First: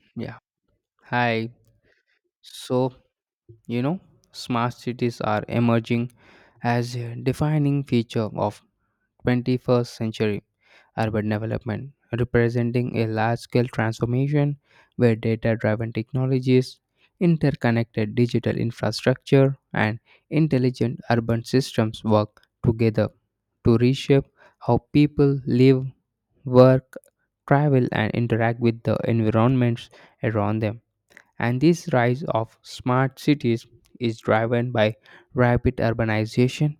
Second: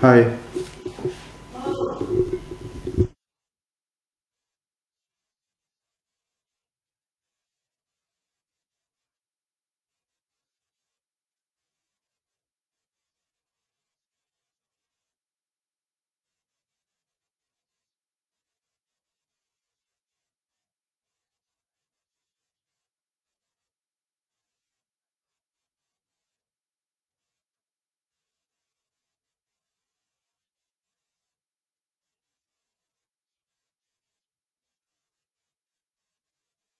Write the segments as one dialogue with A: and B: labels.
A: Hi.
B: Yeah. Hi. So, you know, Smart cities are emerging as a defining feature of 21st century urban development, representing a large-scale transformation where data-driven technologies, interconnected digital infrastructure, and intelligent urban systems work together to reshape how people live, work, travel, and interact with the environments around them. And this rise of smart cities is driven by rapid urbanization,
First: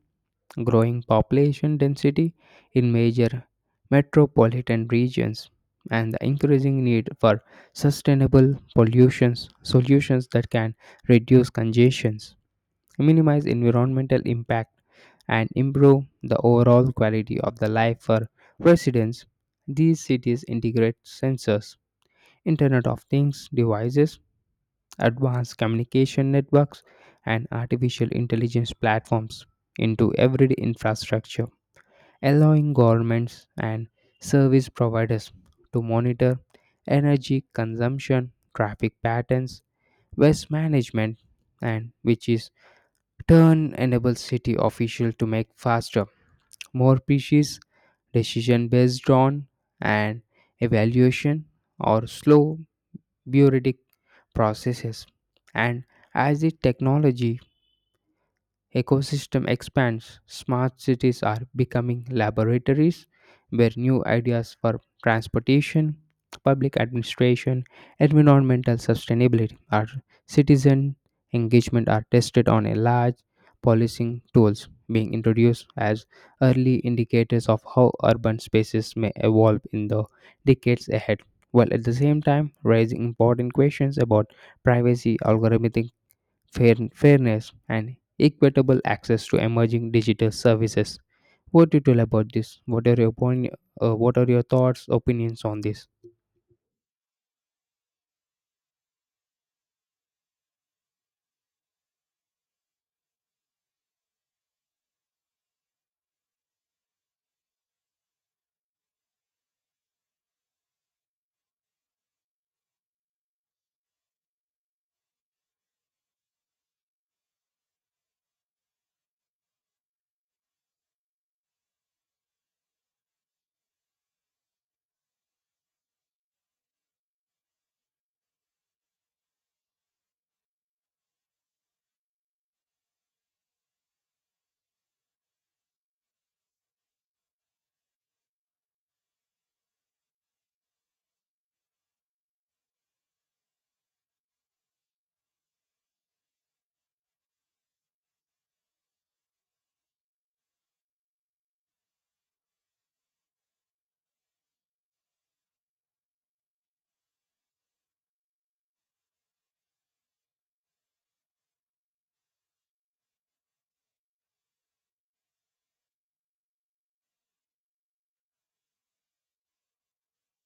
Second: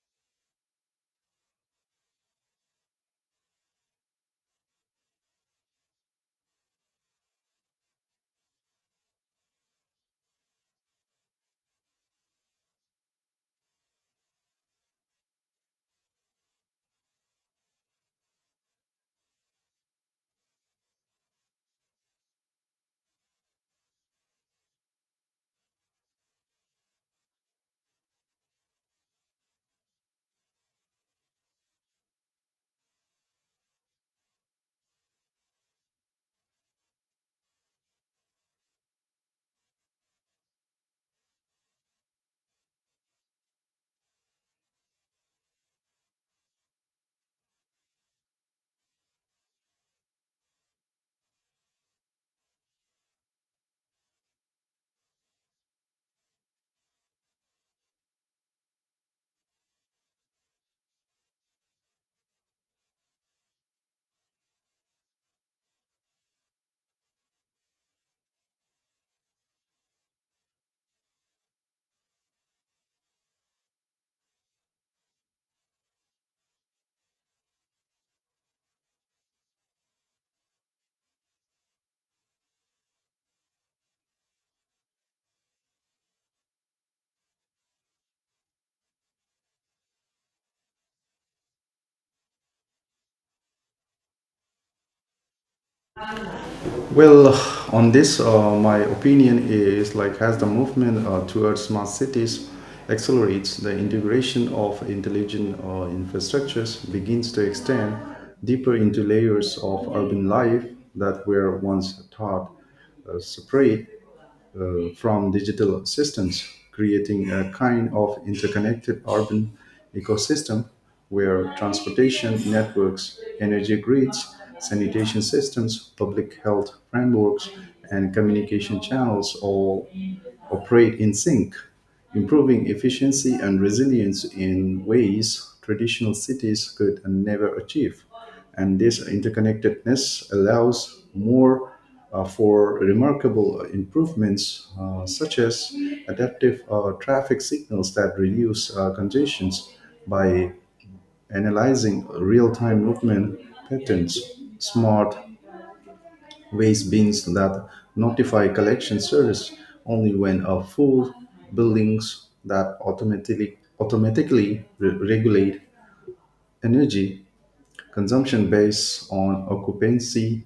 B: growing population density in major metropolitan regions, and the increasing need for sustainable pollutions solutions that can reduce congestions, minimize environmental impact, and improve the overall quality of the life for residents. These cities integrate sensors, Internet of Things devices advanced communication networks, and artificial intelligence platforms into everyday infrastructure, allowing governments and service providers to monitor energy consumption, traffic patterns, waste management, and which is turn enables city officials to make faster, more precise decision based on an evaluation or slow bureaucratic processes. And as the technology ecosystem expands, smart cities are becoming laboratories where new ideas for transportation, public administration, environmental sustainability, or citizen engagement are tested on a large policing tools being introduced as early indicators of how urban spaces may evolve in the decades ahead while at the same time raising important questions about privacy algorithmic fairness, and equitable access to emerging digital services. What do you tell about this? What are your What are your thoughts, opinions on this?
A: Well, on this, my opinion is like as the movement towards smart cities accelerates, the integration of intelligent infrastructures begins to extend deeper into layers of urban life that were once thought separate. From digital systems, creating a kind of interconnected urban ecosystem where transportation networks, energy grids, sanitation systems, public health frameworks, and communication channels all operate in sync, improving efficiency and resilience in ways traditional cities could never achieve. And this interconnectedness allows more for remarkable improvements, such as adaptive traffic signals that reduce congestions by analyzing real time movement patterns, smart waste bins that notify collection service only when a full, buildings that automatically regulate energy consumption based on occupancy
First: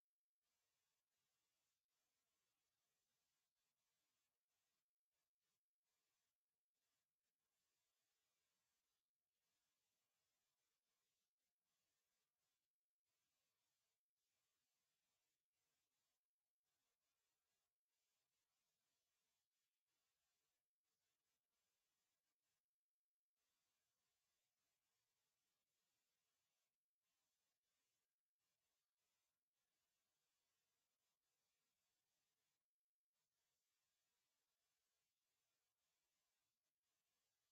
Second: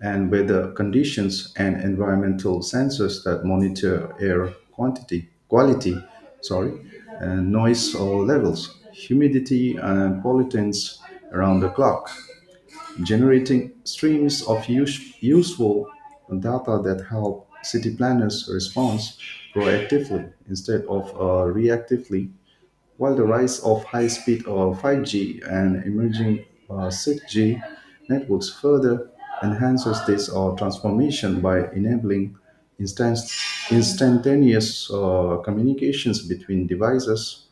A: and weather conditions, and environmental sensors that monitor air quantity quality, sorry and noise or levels, humidity, and pollutants around the clock, generating streams of useful data that help city planners respond proactively instead of reactively, while the rise of high speed or 5G and emerging 6G networks further enhances this transformation by enabling instant- instantaneous communications between devices,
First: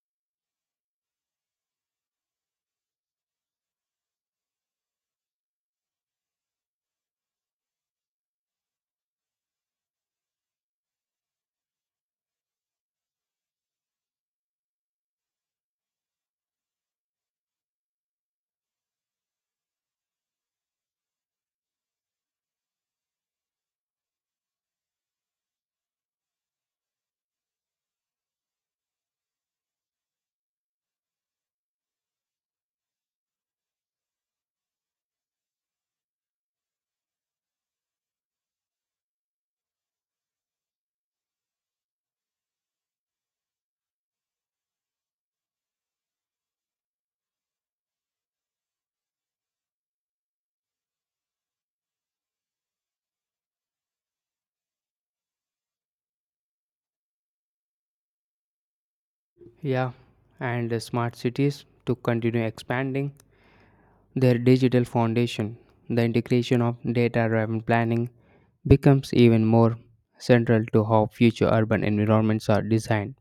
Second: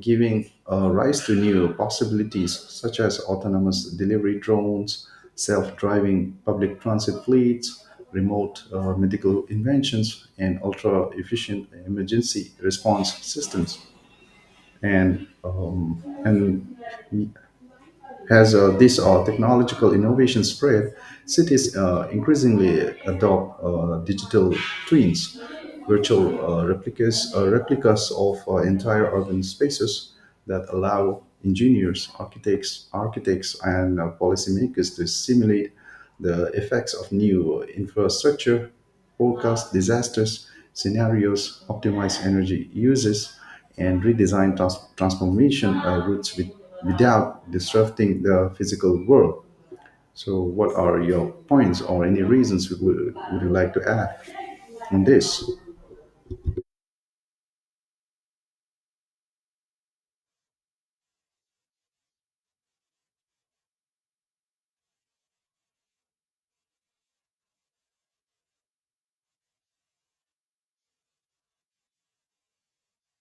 A: giving rise to new possibilities such as autonomous delivery drones, self driving public transit fleets, remote medical inventions, and ultra efficient emergency response systems. And as this technological innovation spread, cities increasingly adopt digital twins, virtual replicas of entire urban spaces that allow engineers, architects, and policymakers to simulate the effects of new infrastructure, forecast disasters, scenarios, optimize energy uses, and redesign transformation routes without disrupting the physical world. So, what are your points, or any reasons you would you like to add on this?
B: Yeah, and the smart cities to continue expanding their digital foundation. The integration of data-driven planning becomes even more central to how future urban environments are designed,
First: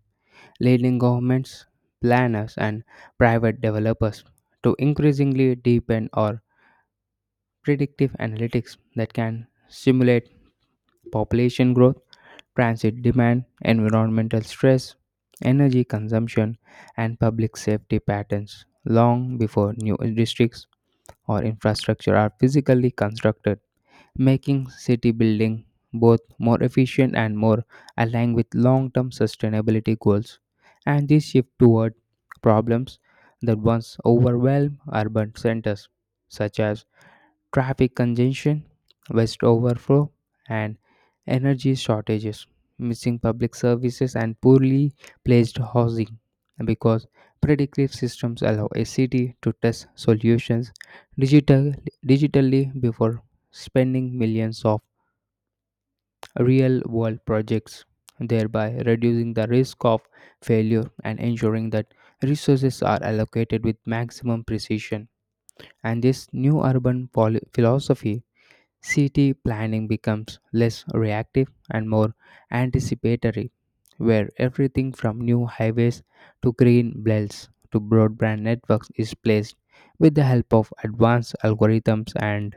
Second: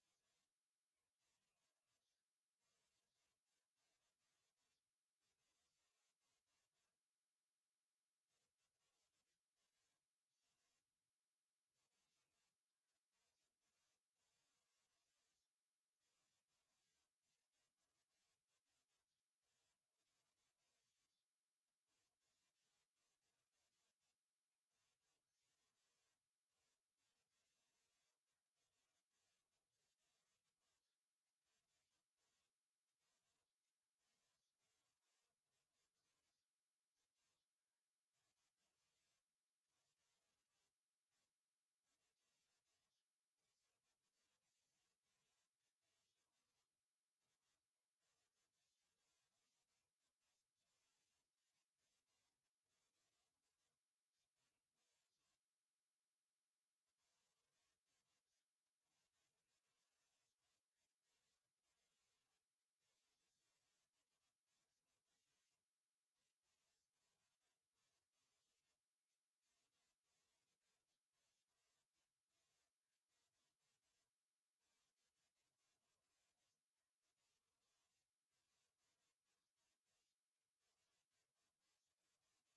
B: leading governments, planners, and private developers to increasingly deepen or predictive analytics that can simulate population growth, transit demand, environmental stress, energy consumption, and public safety patterns long before new districts or infrastructure are physically constructed, making city building both more efficient and more aligned with long term sustainability goals. And this shift toward problems that once overwhelmed urban centers, such as traffic congestion, waste overflow, and energy shortages, missing public services, and poorly placed housing. Because predictive systems allow a city to test solutions digital, digitally before spending millions of real world projects, thereby reducing the risk of failure and ensuring that resources are allocated with maximum precision. And this new urban philosophy city planning becomes less reactive and more anticipatory, where everything from new highways to green belts to broadband networks is placed with the help of advanced algorithms and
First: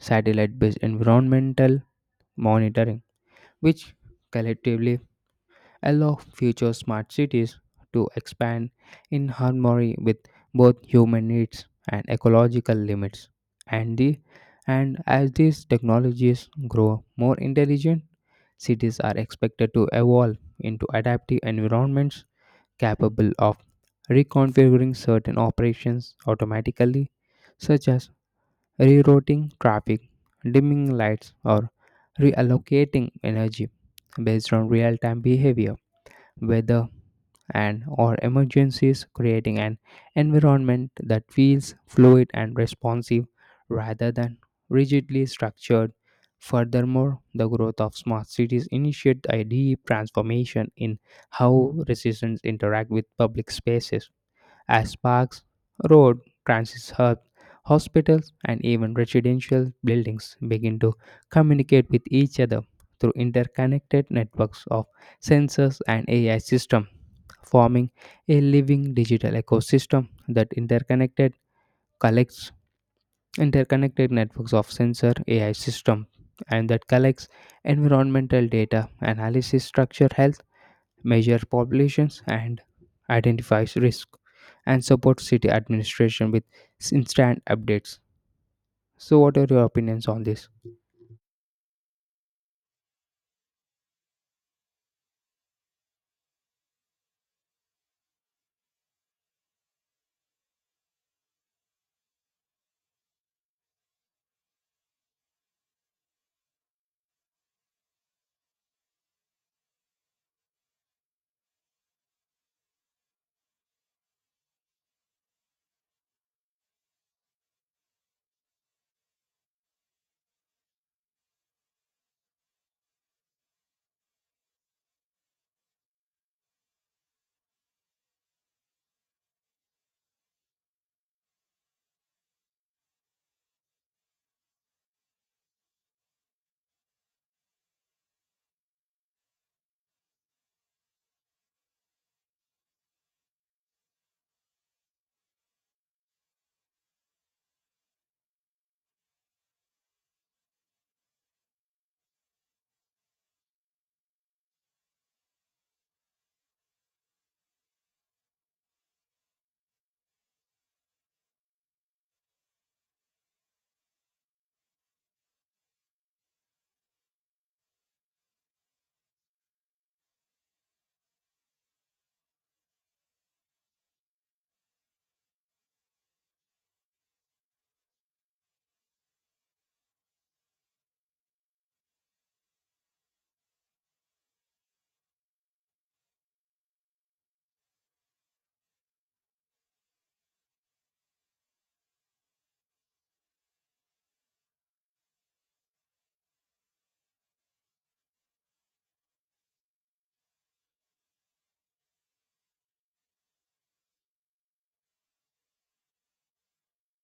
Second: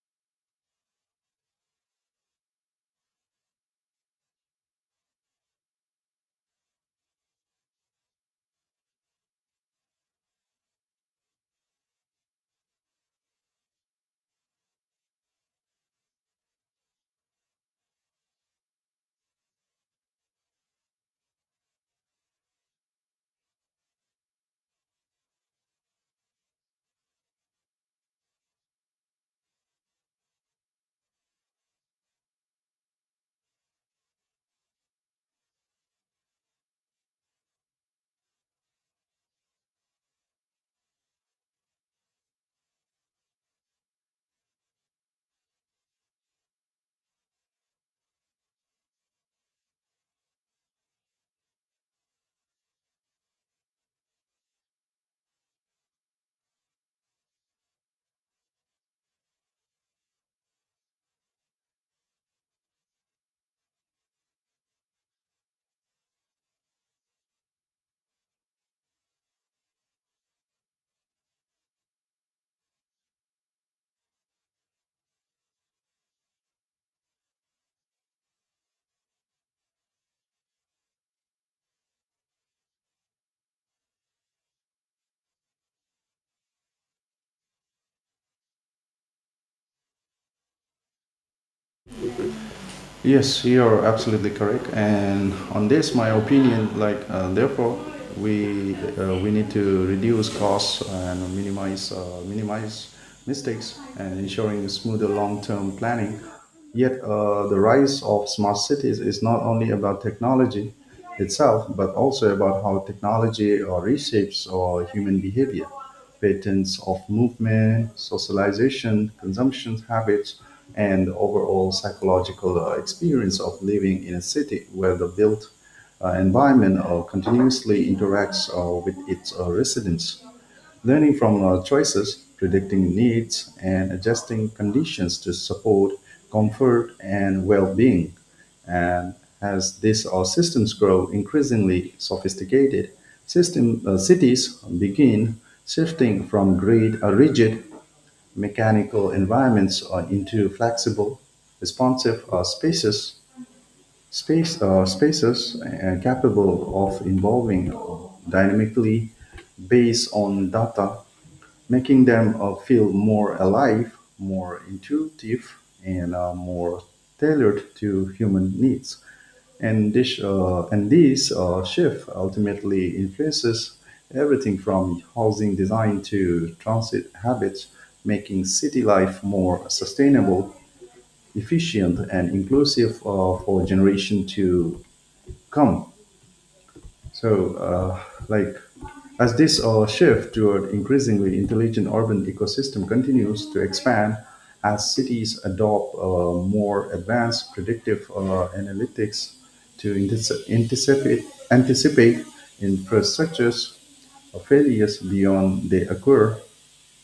B: satellite based environmental monitoring, which collectively allow future smart cities to expand in harmony with both human needs and ecological limits. And, the, and as these technologies grow more intelligent, cities are expected to evolve into adaptive environments capable of reconfiguring certain operations automatically, such as rerouting traffic, dimming lights, or reallocating energy based on real time behavior, whether and or emergencies, creating an environment that feels fluid and responsive rather than rigidly structured. Furthermore, the growth of smart cities initiated a deep transformation in how residents interact with public spaces as parks, road, transit hubs, hospitals, and even residential buildings begin to communicate with each other through interconnected networks of sensors and AI systems, forming a living digital ecosystem that interconnected collects interconnected networks of sensor AI system and that collects environmental data, analysis structure health, measure populations, and identifies risk, and supports city administration with instant updates. So, what are your opinions on this?
A: Yes, you're absolutely correct. And on this, my opinion, like therefore, we need to reduce costs and minimize mistakes and ensuring smoother long-term planning. Yet, the rise of smart cities is not only about technology itself, but also about how technology reshapes human behavior, patterns of movement, socialization, consumption habits, and overall psychological experience of living in a city where the built environment continuously interacts with its residents, learning from choices, predicting needs, and adjusting conditions to support comfort and well being. And as these our systems grow increasingly sophisticated, cities begin shifting from rigid mechanical environments into flexible, responsive spaces capable of evolving dynamically based on data, making them feel more alive, more intuitive, and more tailored to human needs. And this shift ultimately influences everything from housing design to transit habits, making city life more sustainable, efficient, and inclusive for generation to come. So, like as this shift toward increasingly intelligent urban ecosystem continues to expand, as cities adopt more advanced predictive analytics to anticipate infrastructures failures beyond they occur,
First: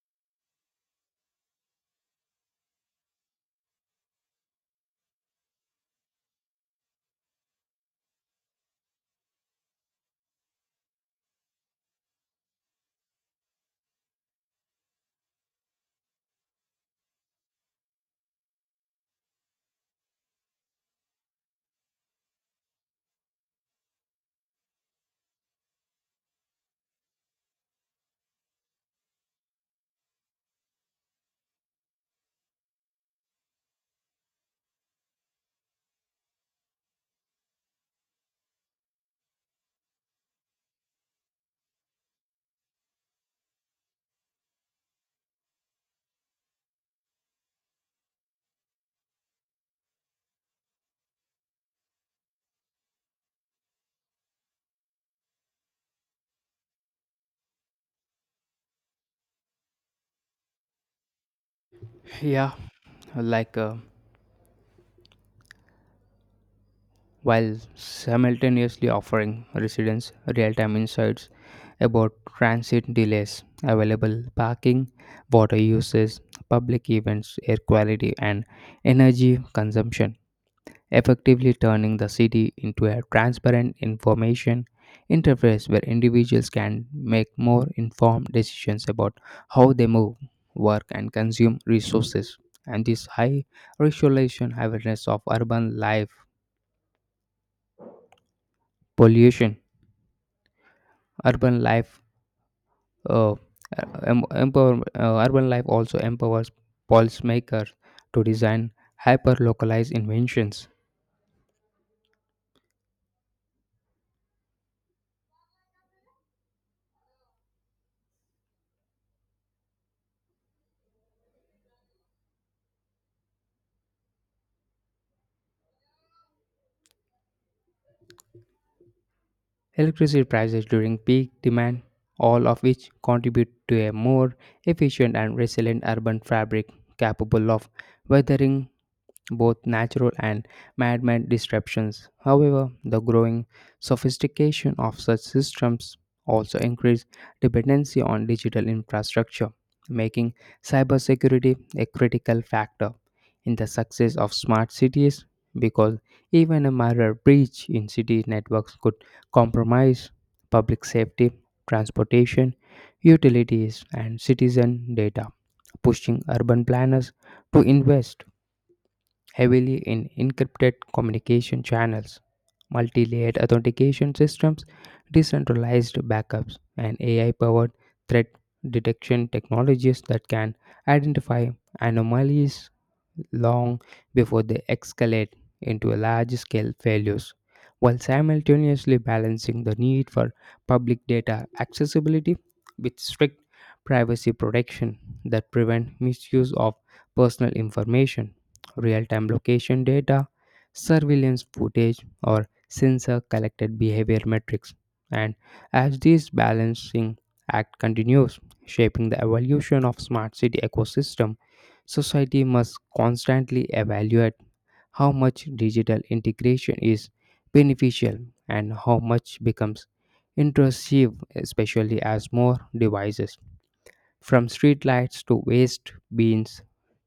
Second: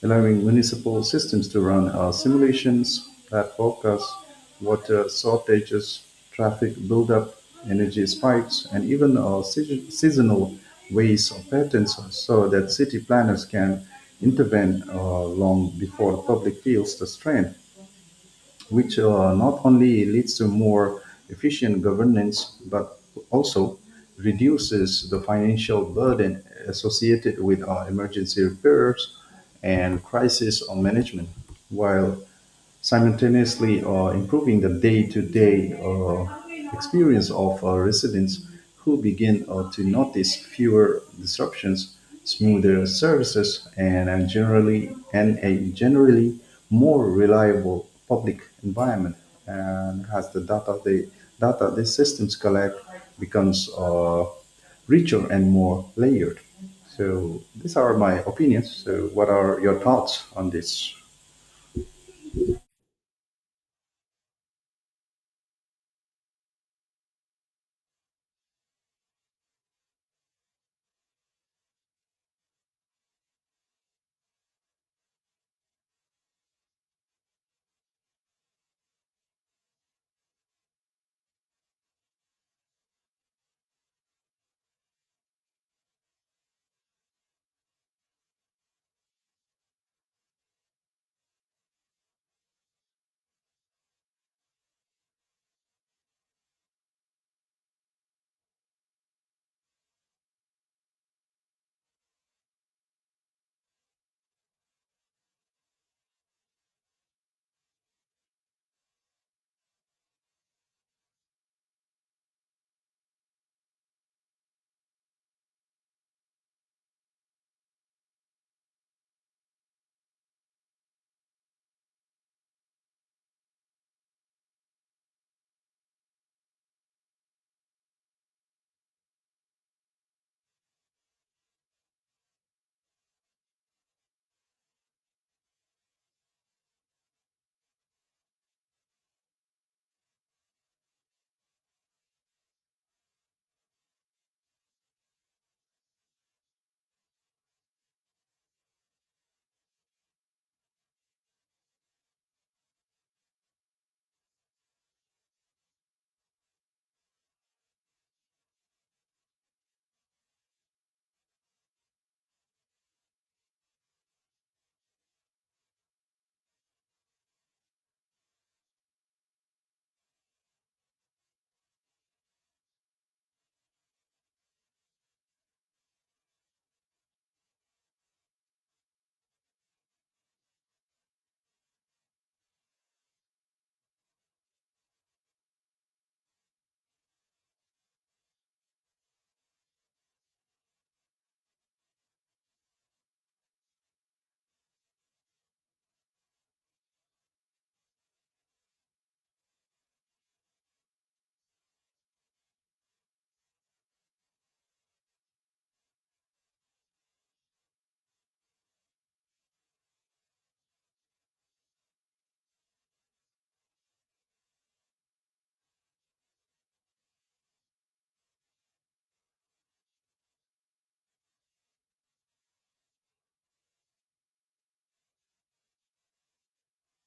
A: allowing municipal systems to run our simulations that forecast water shortages, traffic buildup, energy spikes, and even our seasonal ways of patterns so that city planners can intervene long before the public feels the strain, which not only leads to more efficient governance but also reduces the financial burden associated with emergency repairs and crisis management, while simultaneously improving the day-to-day experience of residents who begin to notice fewer disruptions, smoother services, and a generally more reliable public environment. And as the data the systems collect becomes richer and more layered. So these are my opinions. So what are your thoughts on this?
B: Yeah, like uh, while simultaneously offering residents real time insights about transit delays, available parking, water uses, public events, air quality, and energy consumption, effectively turning the city into a transparent information interface where individuals can make more informed decisions about how they move, work, and consume resources. And this high racialization awareness of urban life pollution, urban life, uh, urban life also empowers policymakers to design hyper-localized inventions electricity prices during peak demand, all of which contribute to a more efficient and resilient urban fabric capable of weathering both natural and man-made disruptions. However, the growing sophistication of such systems also increased dependency on digital infrastructure, making cybersecurity a critical factor in the success of smart cities because even a minor breach in city networks could compromise public safety, transportation, utilities, and citizen data, pushing urban planners to invest heavily in encrypted communication channels, multi layered authentication systems, decentralized backups, and AI powered threat detection technologies that can identify anomalies long before they escalate into large scale failures, while simultaneously balancing the need for public data accessibility with strict privacy protection that prevent misuse of personal information real time location data, surveillance footage, or sensor collected behavior metrics. And as this balancing act continues, shaping the evolution of smart city ecosystem, society must constantly evaluate how much digital integration is beneficial and how much becomes intrusive, especially as more devices from streetlights to waste bins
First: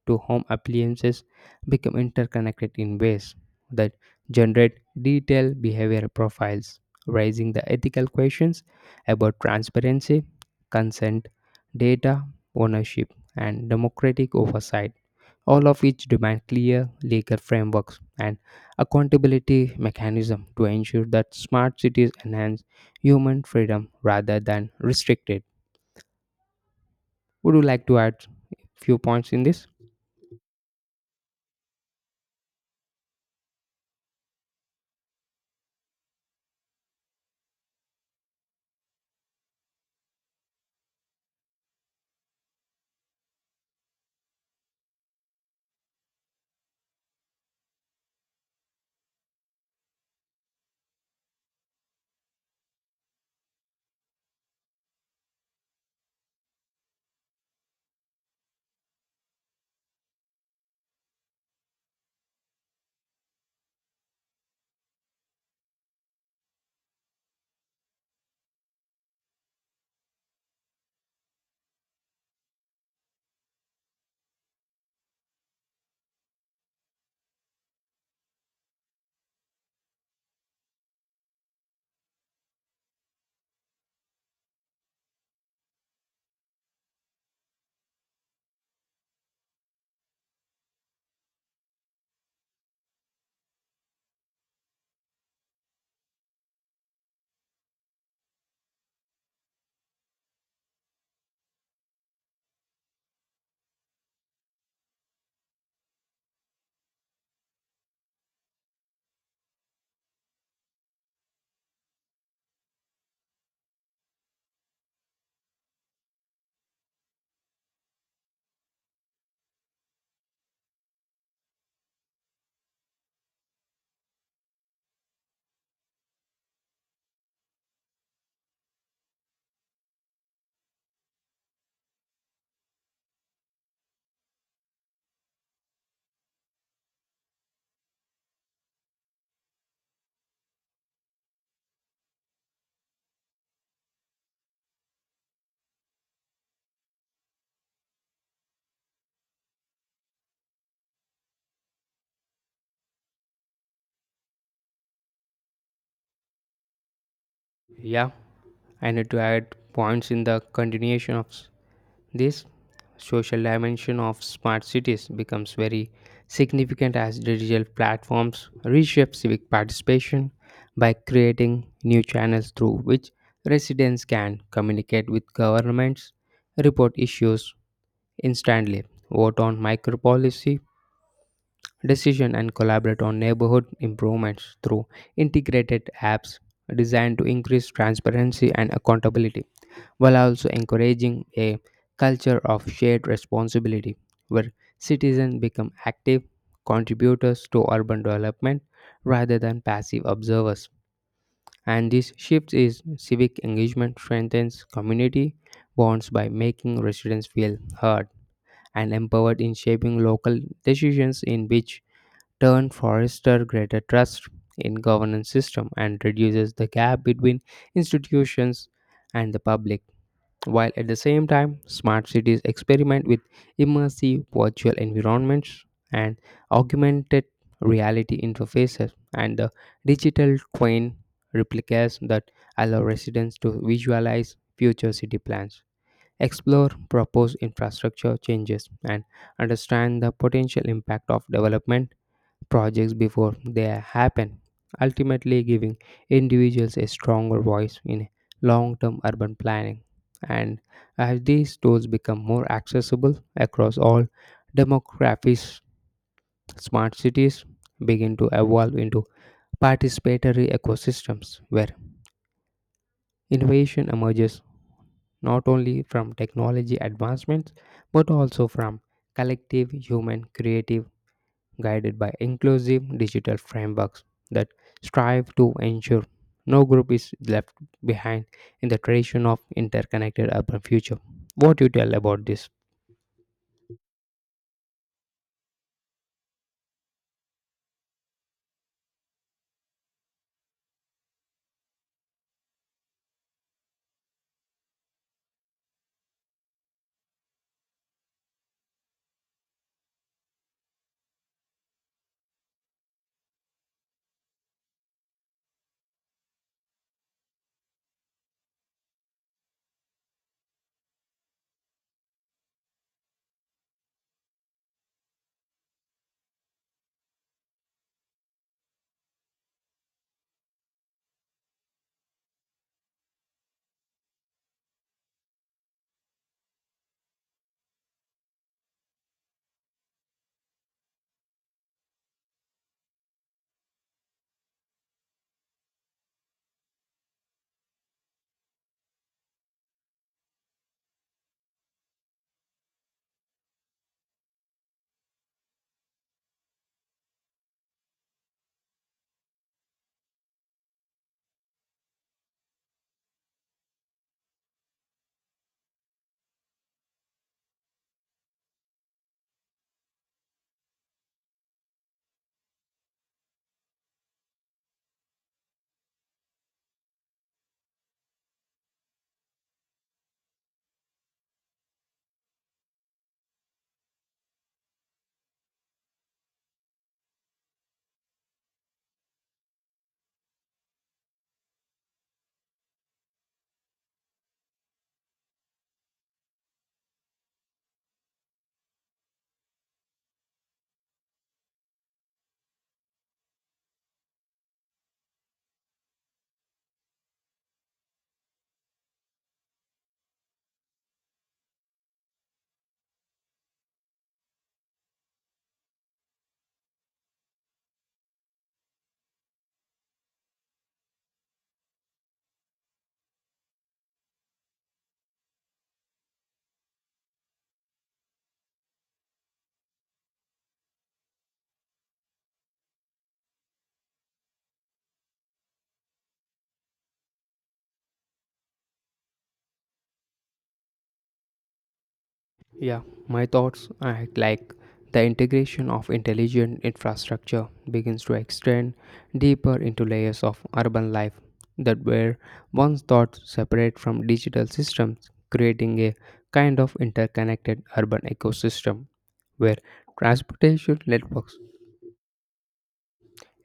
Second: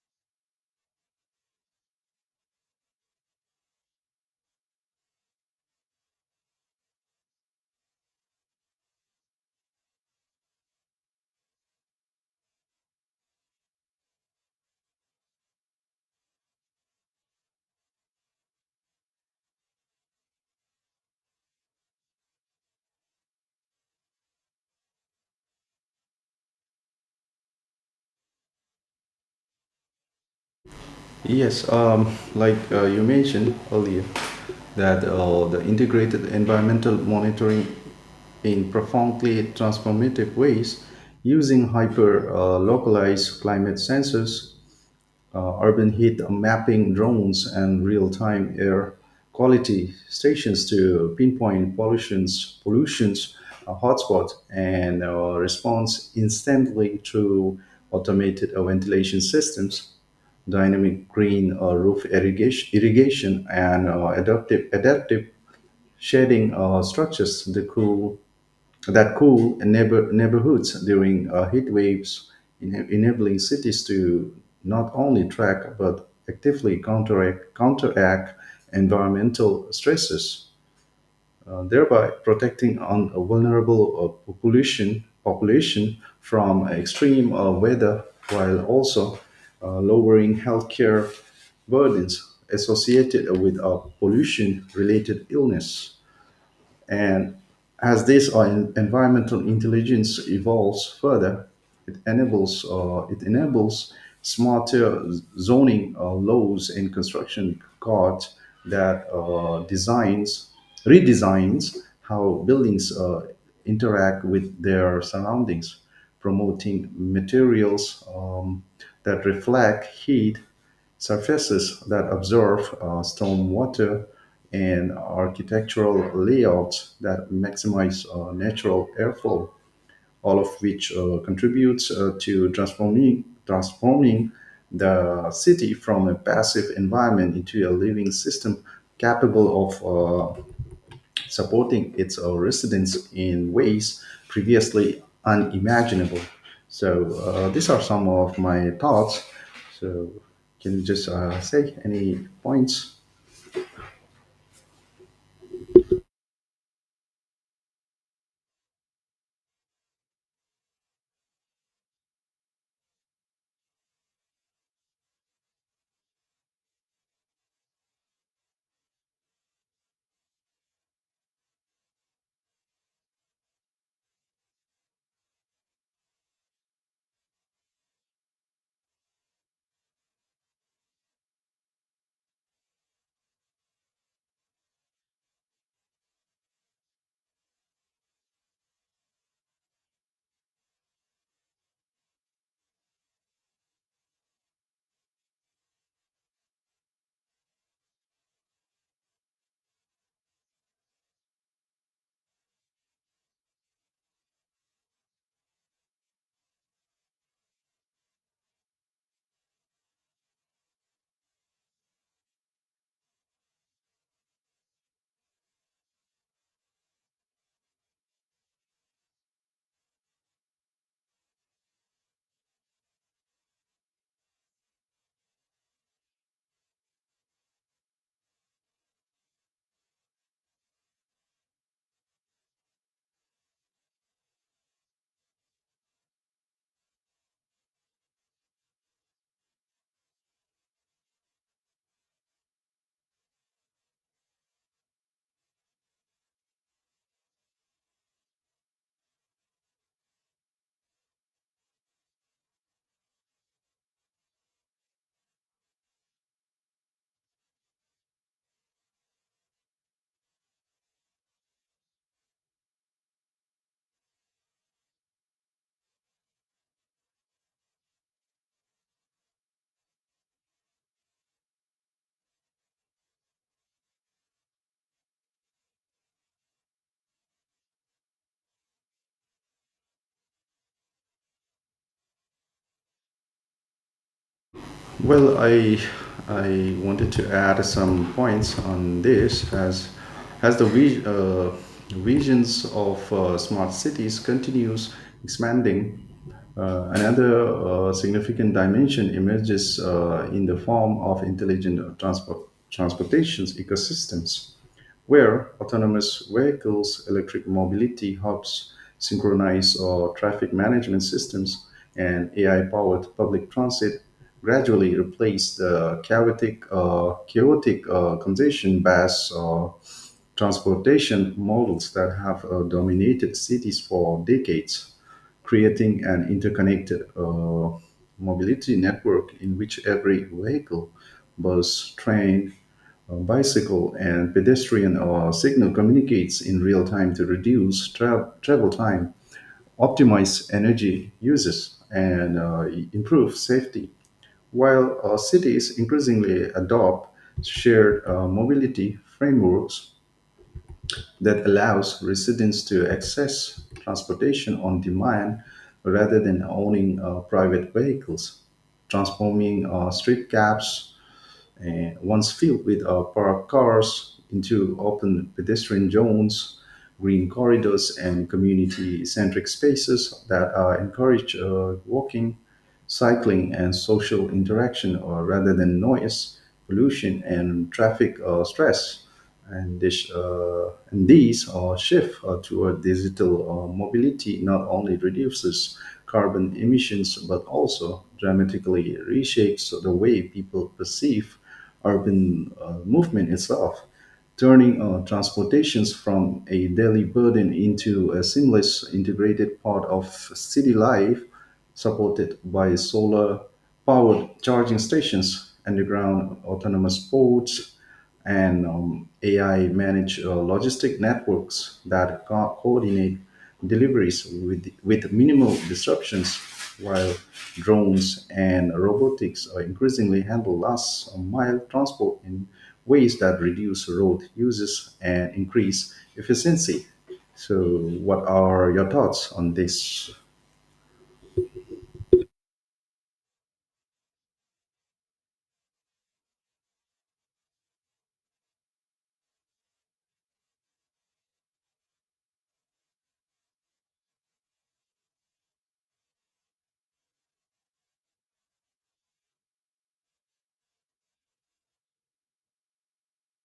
B: to home appliances become interconnected in ways that generate detailed behavioral profiles, raising the ethical questions about transparency, consent, data ownership, and democratic oversight, all of which demand clear legal frameworks and accountability mechanism to ensure that smart cities enhance human freedom rather than restrict it. Would you like to add few points in this?
A: Yes, you mentioned earlier that the integrated environmental monitoring in profoundly transformative ways, using hyper localized climate sensors, urban heat mapping drones, and real time air quality stations to pinpoint pollutions hotspots and responds instantly through automated ventilation systems, dynamic green irrigation, and adaptive shading structures. The cool that cool neighborhoods during heat waves, enabling cities to not only track but actively counteract environmental stresses, thereby protecting on a vulnerable population from extreme weather, while also lowering healthcare burdens associated with pollution-related illness. And as this environmental intelligence evolves further, it enables smarter zoning laws and construction codes that designs redesigns how buildings interact with their surroundings, promoting materials that reflect heat, surfaces that absorb storm water, and architectural layouts that maximize natural airflow, all of which contributes transforming the city from a passive environment into a living system capable of supporting its residents in ways previously unimaginable. So these are some of my thoughts. So can you just say any points?
B: Yeah, I need to add points in the continuation of this. Social dimension of smart cities becomes very significant as digital platforms reshape civic participation by creating new channels through which residents can communicate with governments, report issues instantly, vote on micro policy, decision and collaborate on neighborhood improvements through integrated apps designed to increase transparency and accountability while also encouraging a culture of shared responsibility where citizens become active contributors to urban development rather than passive observers and this shift is civic engagement strengthens community bonds by making residents feel heard and empowered in shaping local decisions in which turn foster greater trust in governance system and reduces the gap between institutions and the public while at the same time smart cities experiment with immersive virtual environments and augmented reality interfaces and the digital twin replicas that allow residents to visualize future city plans explore proposed infrastructure changes and understand the potential impact of development projects before they happen, ultimately giving individuals a stronger voice in long term urban planning. And as these tools become more accessible across all demographics, smart cities begin to evolve into participatory ecosystems where innovation emerges not only from technology advancements but also from collective human creative guided by inclusive digital frameworks that strive to ensure no group is left behind in the tradition of interconnected urban future. What do you tell about this?
A: Well, I wanted to add some points on this as as the vi- uh, visions of smart cities continues expanding. Another significant dimension emerges in the form of intelligent transportations ecosystems where autonomous vehicles, electric mobility hubs, synchronized or traffic management systems, and AI powered public transit gradually replace the chaotic congestion based transportation models that have dominated cities for decades, creating an interconnected mobility network in which every vehicle, bus, train, bicycle, and pedestrian signal communicates in real time to reduce travel time, optimize energy uses, and improve safety. While cities increasingly adopt shared mobility frameworks that allows residents to access transportation on demand rather than owning private vehicles, transforming street gaps once filled with parked cars into open pedestrian zones, green corridors, and community centric spaces that encourage walking, cycling, and social interaction rather than noise, pollution, and traffic stress. And, this, and these shift toward digital mobility not only reduces carbon emissions but also dramatically reshapes the way people perceive urban movement itself, turning transportations from a daily burden into a seamless, integrated part of city life, supported by solar powered charging stations, underground autonomous ports, and AI manage logistic networks that coordinate deliveries with minimal disruptions, while drones and robotics are increasingly handle last mile transport in ways that reduce road uses and increase efficiency. So, what are your thoughts on this?
B: Yeah, My thoughts are like the integration of intelligent infrastructure begins to extend deeper into layers of urban life that were once thought separate from digital systems, creating a kind of interconnected urban ecosystem where transportation networks,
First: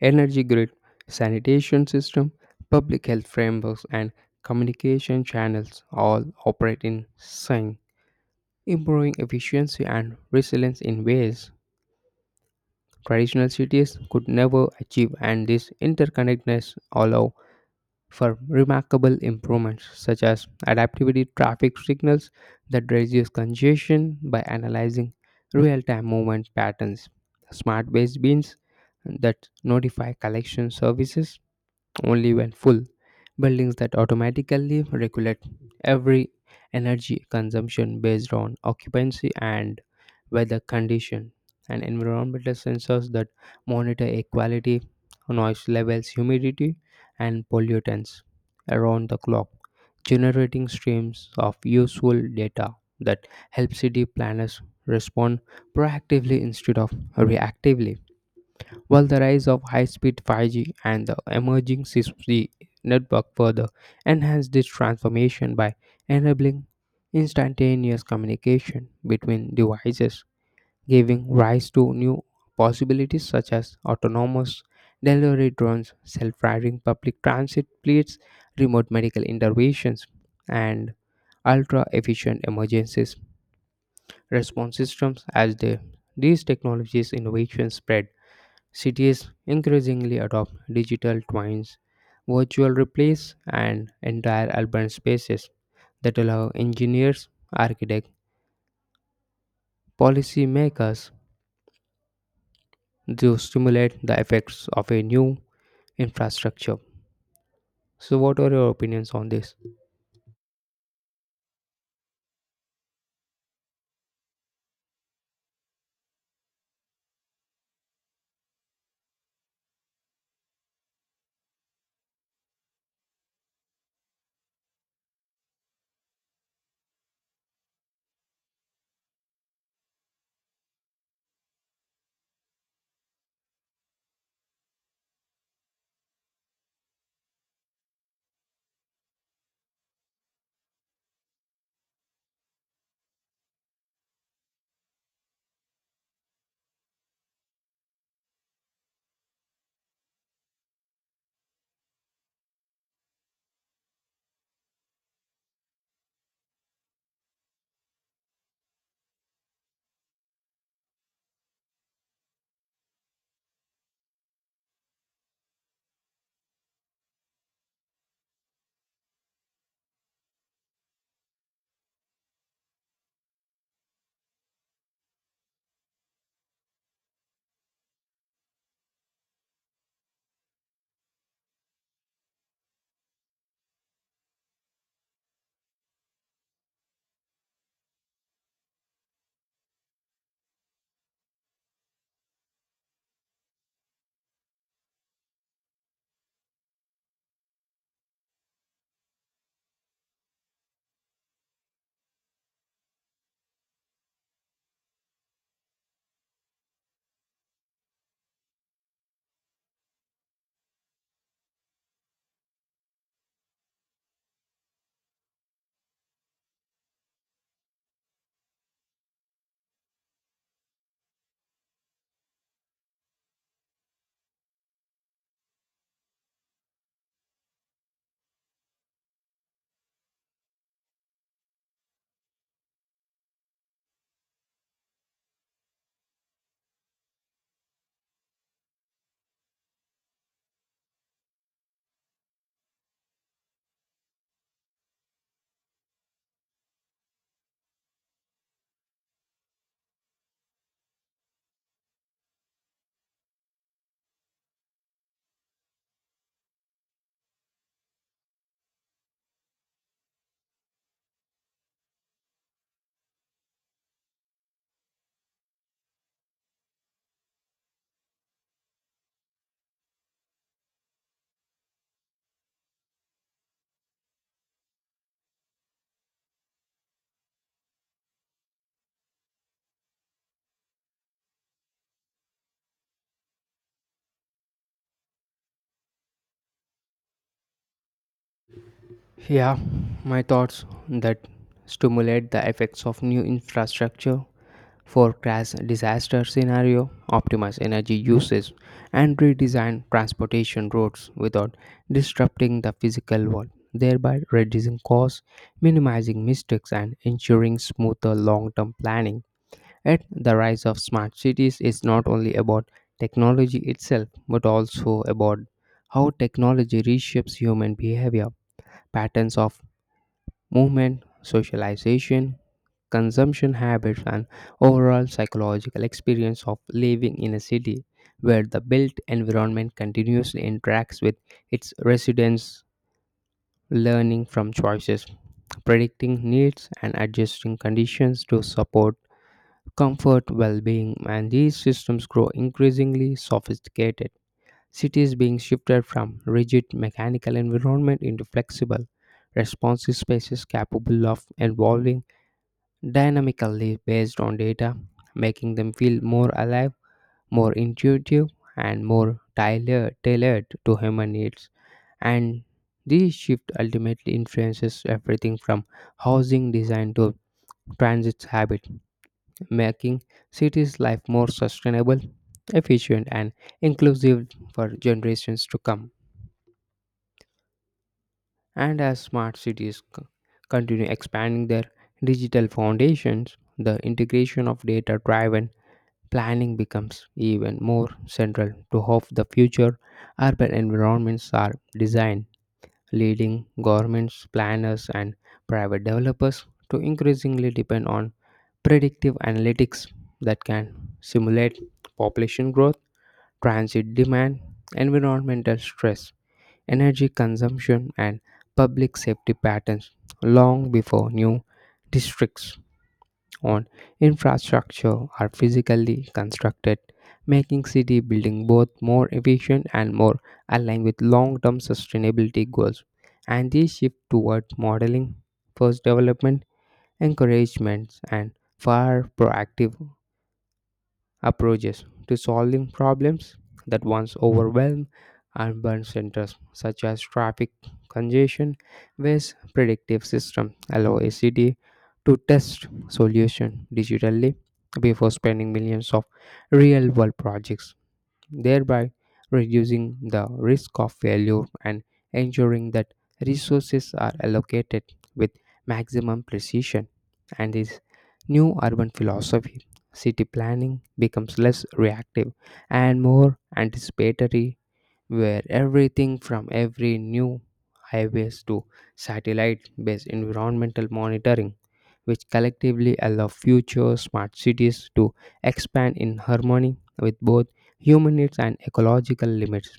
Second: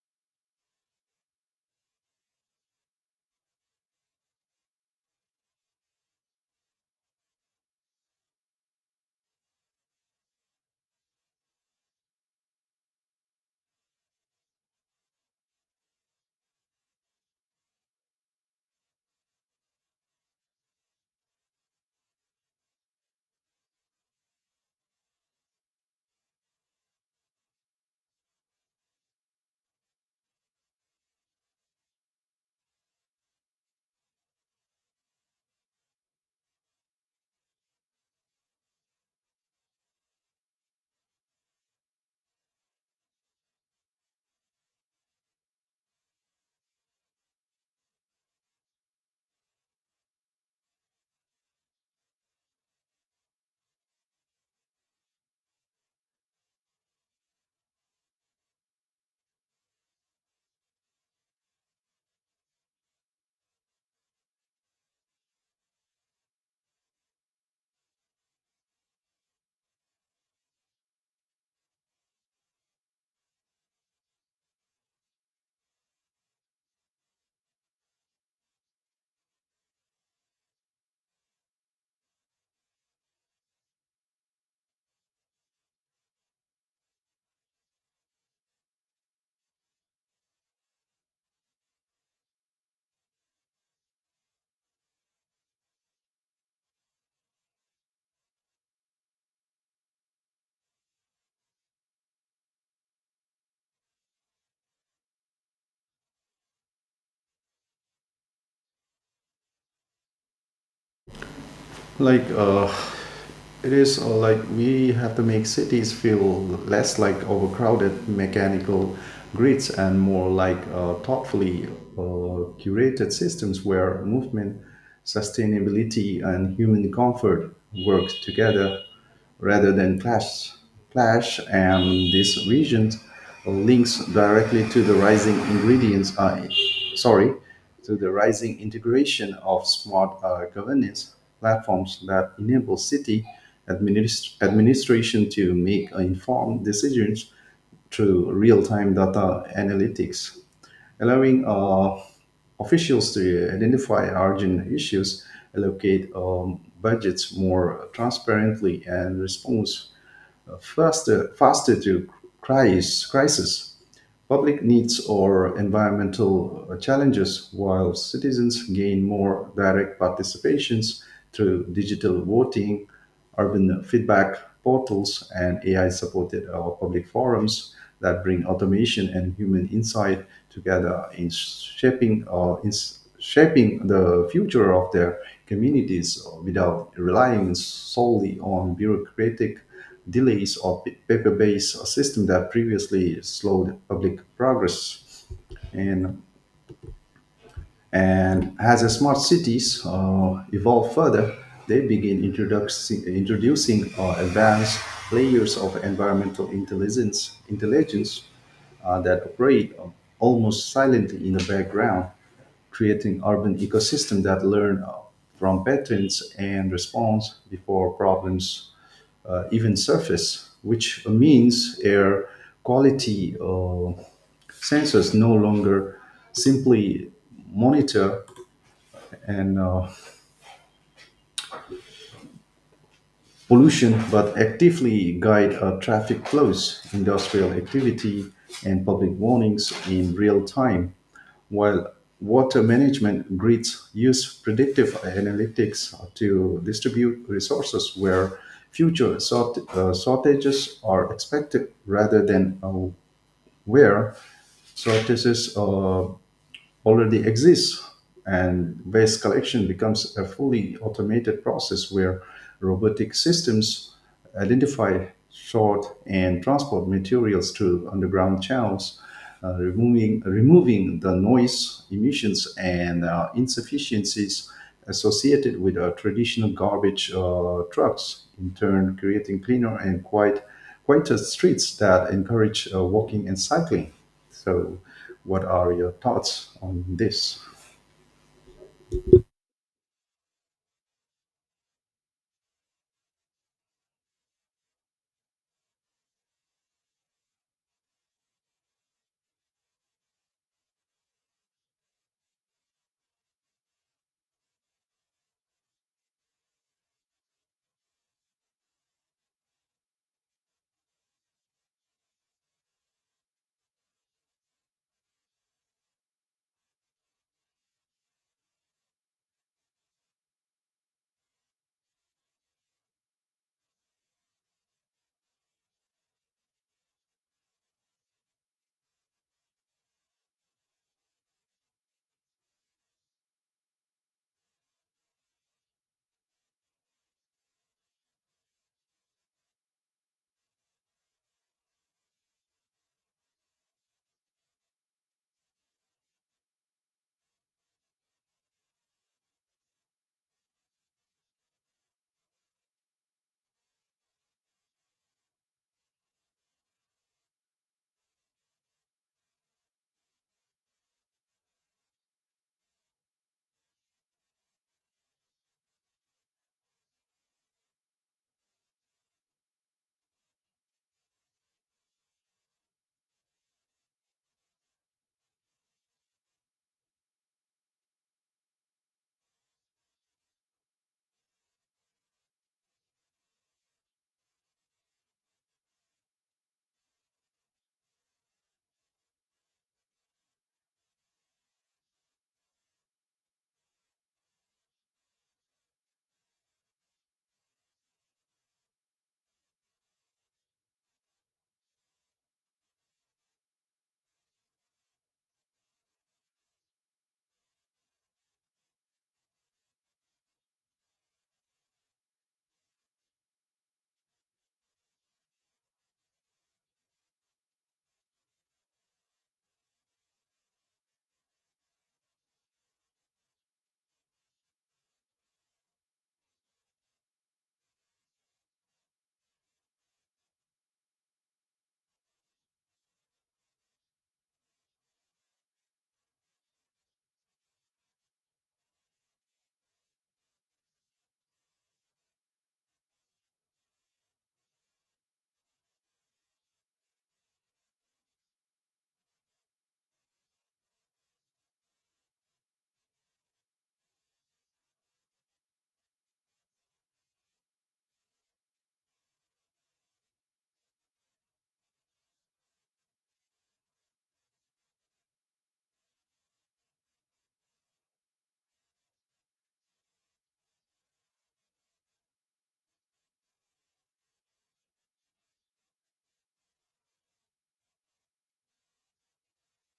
B: energy grid, sanitation system, public health frameworks, and communication channels all operate in sync improving efficiency and resilience in ways traditional cities could never achieve, and this interconnectedness allow for remarkable improvements such as adaptivity traffic signals that reduce congestion by analyzing real-time movement patterns, smart waste bins that notify collection services only when full. Buildings that automatically regulate every energy consumption based on occupancy and weather condition, and environmental sensors that monitor air quality, noise levels, humidity, and pollutants around the clock, generating streams of useful data that help city planners respond proactively instead of reactively while the rise of high-speed 5G and the emerging 6G network further enhanced this transformation by enabling instantaneous communication between devices, giving rise to new possibilities such as autonomous delivery drones, self-driving public transit fleets, remote medical interventions, and ultra-efficient emergency response systems as these technologies innovations spread cities increasingly adopt digital twins, virtual replays, and entire urban spaces that allow engineers, architects, policy makers to stimulate the effects of a new infrastructure. So, what are your opinions on this?
A: Like it is Like we have to make cities feel less like overcrowded mechanical grids and more like thoughtfully curated systems where movement, sustainability, and human comfort work together rather than clash, and this region links directly to the sorry, rising integration of smart governance platforms that enable city administration to make informed decisions through real-time data analytics, allowing officials to identify urgent issues, allocate budgets more transparently, and respond faster to crisis, public needs, or environmental challenges, while citizens gain more direct participations through digital voting, urban feedback portals, and AI supported or public forums that bring automation and human insight together in shaping or in shaping the future of their communities without relying solely on bureaucratic delays of paper-based system that previously slowed public progress. And, and as the smart cities evolve further, they begin introducing advanced layers of environmental intelligence that operate almost silently in the background, creating urban ecosystems that learn from patterns and response before problems even surface, which means air quality sensors no longer simply monitor and pollution, but actively guide traffic flows, industrial activity, and public warnings in real time. While water management grids use predictive analytics to distribute resources where shortages are expected rather than where sortices already exist, and waste collection becomes a fully automated process where robotic systems identify, sort, and transport materials to underground channels, removing the noise, emissions, and insufficiencies associated with traditional garbage trucks, in turn creating cleaner and quieter streets that encourage walking and cycling. So, what are your thoughts on this?
B: Yeah, my thoughts that stimulate the effects of new infrastructure forecast disaster scenario, optimize energy usage, and redesign transportation routes without disrupting the physical world, thereby reducing costs, minimizing mistakes, and ensuring smoother long term planning. Yet, the rise of smart cities is not only about technology itself, but also about how technology reshapes human behavior, patterns of movement, socialization, consumption habits, and overall psychological experience of living in a city where the built environment continuously interacts with its residents, learning from choices, predicting needs, and adjusting conditions to support comfort, well being, and these systems grow increasingly sophisticated. Cities being shifted from rigid mechanical environment into flexible, responsive spaces capable of evolving dynamically based on data, making them feel more alive, more intuitive, and more tailored to human needs. And this shift ultimately influences everything from housing design to transit habit, making cities' life more sustainable, efficient, and inclusive for generations to come. And as smart cities continue expanding their digital foundations, the integration of data driven planning becomes even more central to how the future urban environments are designed, leading governments, planners, and private developers to increasingly depend on predictive analytics that can simulate population growth, transit demand, environmental stress, energy consumption, and public safety patterns long before new districts on infrastructure are physically constructed, making city building both more efficient and more aligned with long-term sustainability goals. And this shift towards modeling, first development, encouragements, and far proactive approaches to solving problems that once overwhelmed urban centers, such as traffic congestion, whereas predictive systems allow a city to test solutions digitally before spending millions of real world projects thereby reducing the risk of failure and ensuring that resources are allocated with maximum precision. And this new urban philosophy, city planning becomes less reactive and more anticipatory, where everything from every new highways to satellite based environmental monitoring which collectively allow future smart cities to expand in harmony with both human needs and ecological limits.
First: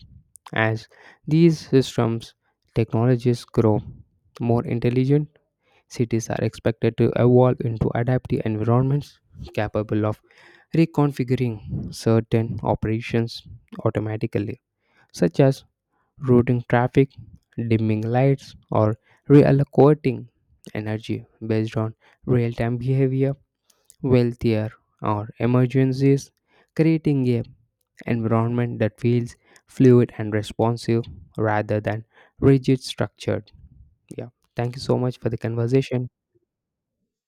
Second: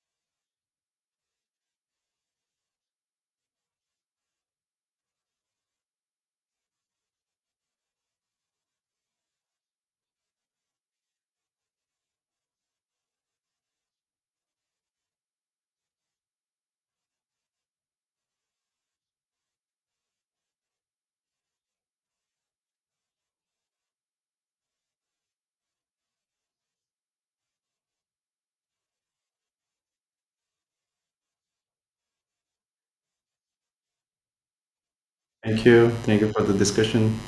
B: As these systems technologies grow more intelligent, cities are expected to evolve into adaptive environments capable of reconfiguring certain operations automatically, such as routing traffic, dimming lights, or reallocating energy based on real time behavior wealthier, or emergencies, creating a environment that feels fluid and responsive rather than rigid structured. Yeah. Thank you so much for the
A: Thank you.
B: conversation.
A: Thank you for the discussion.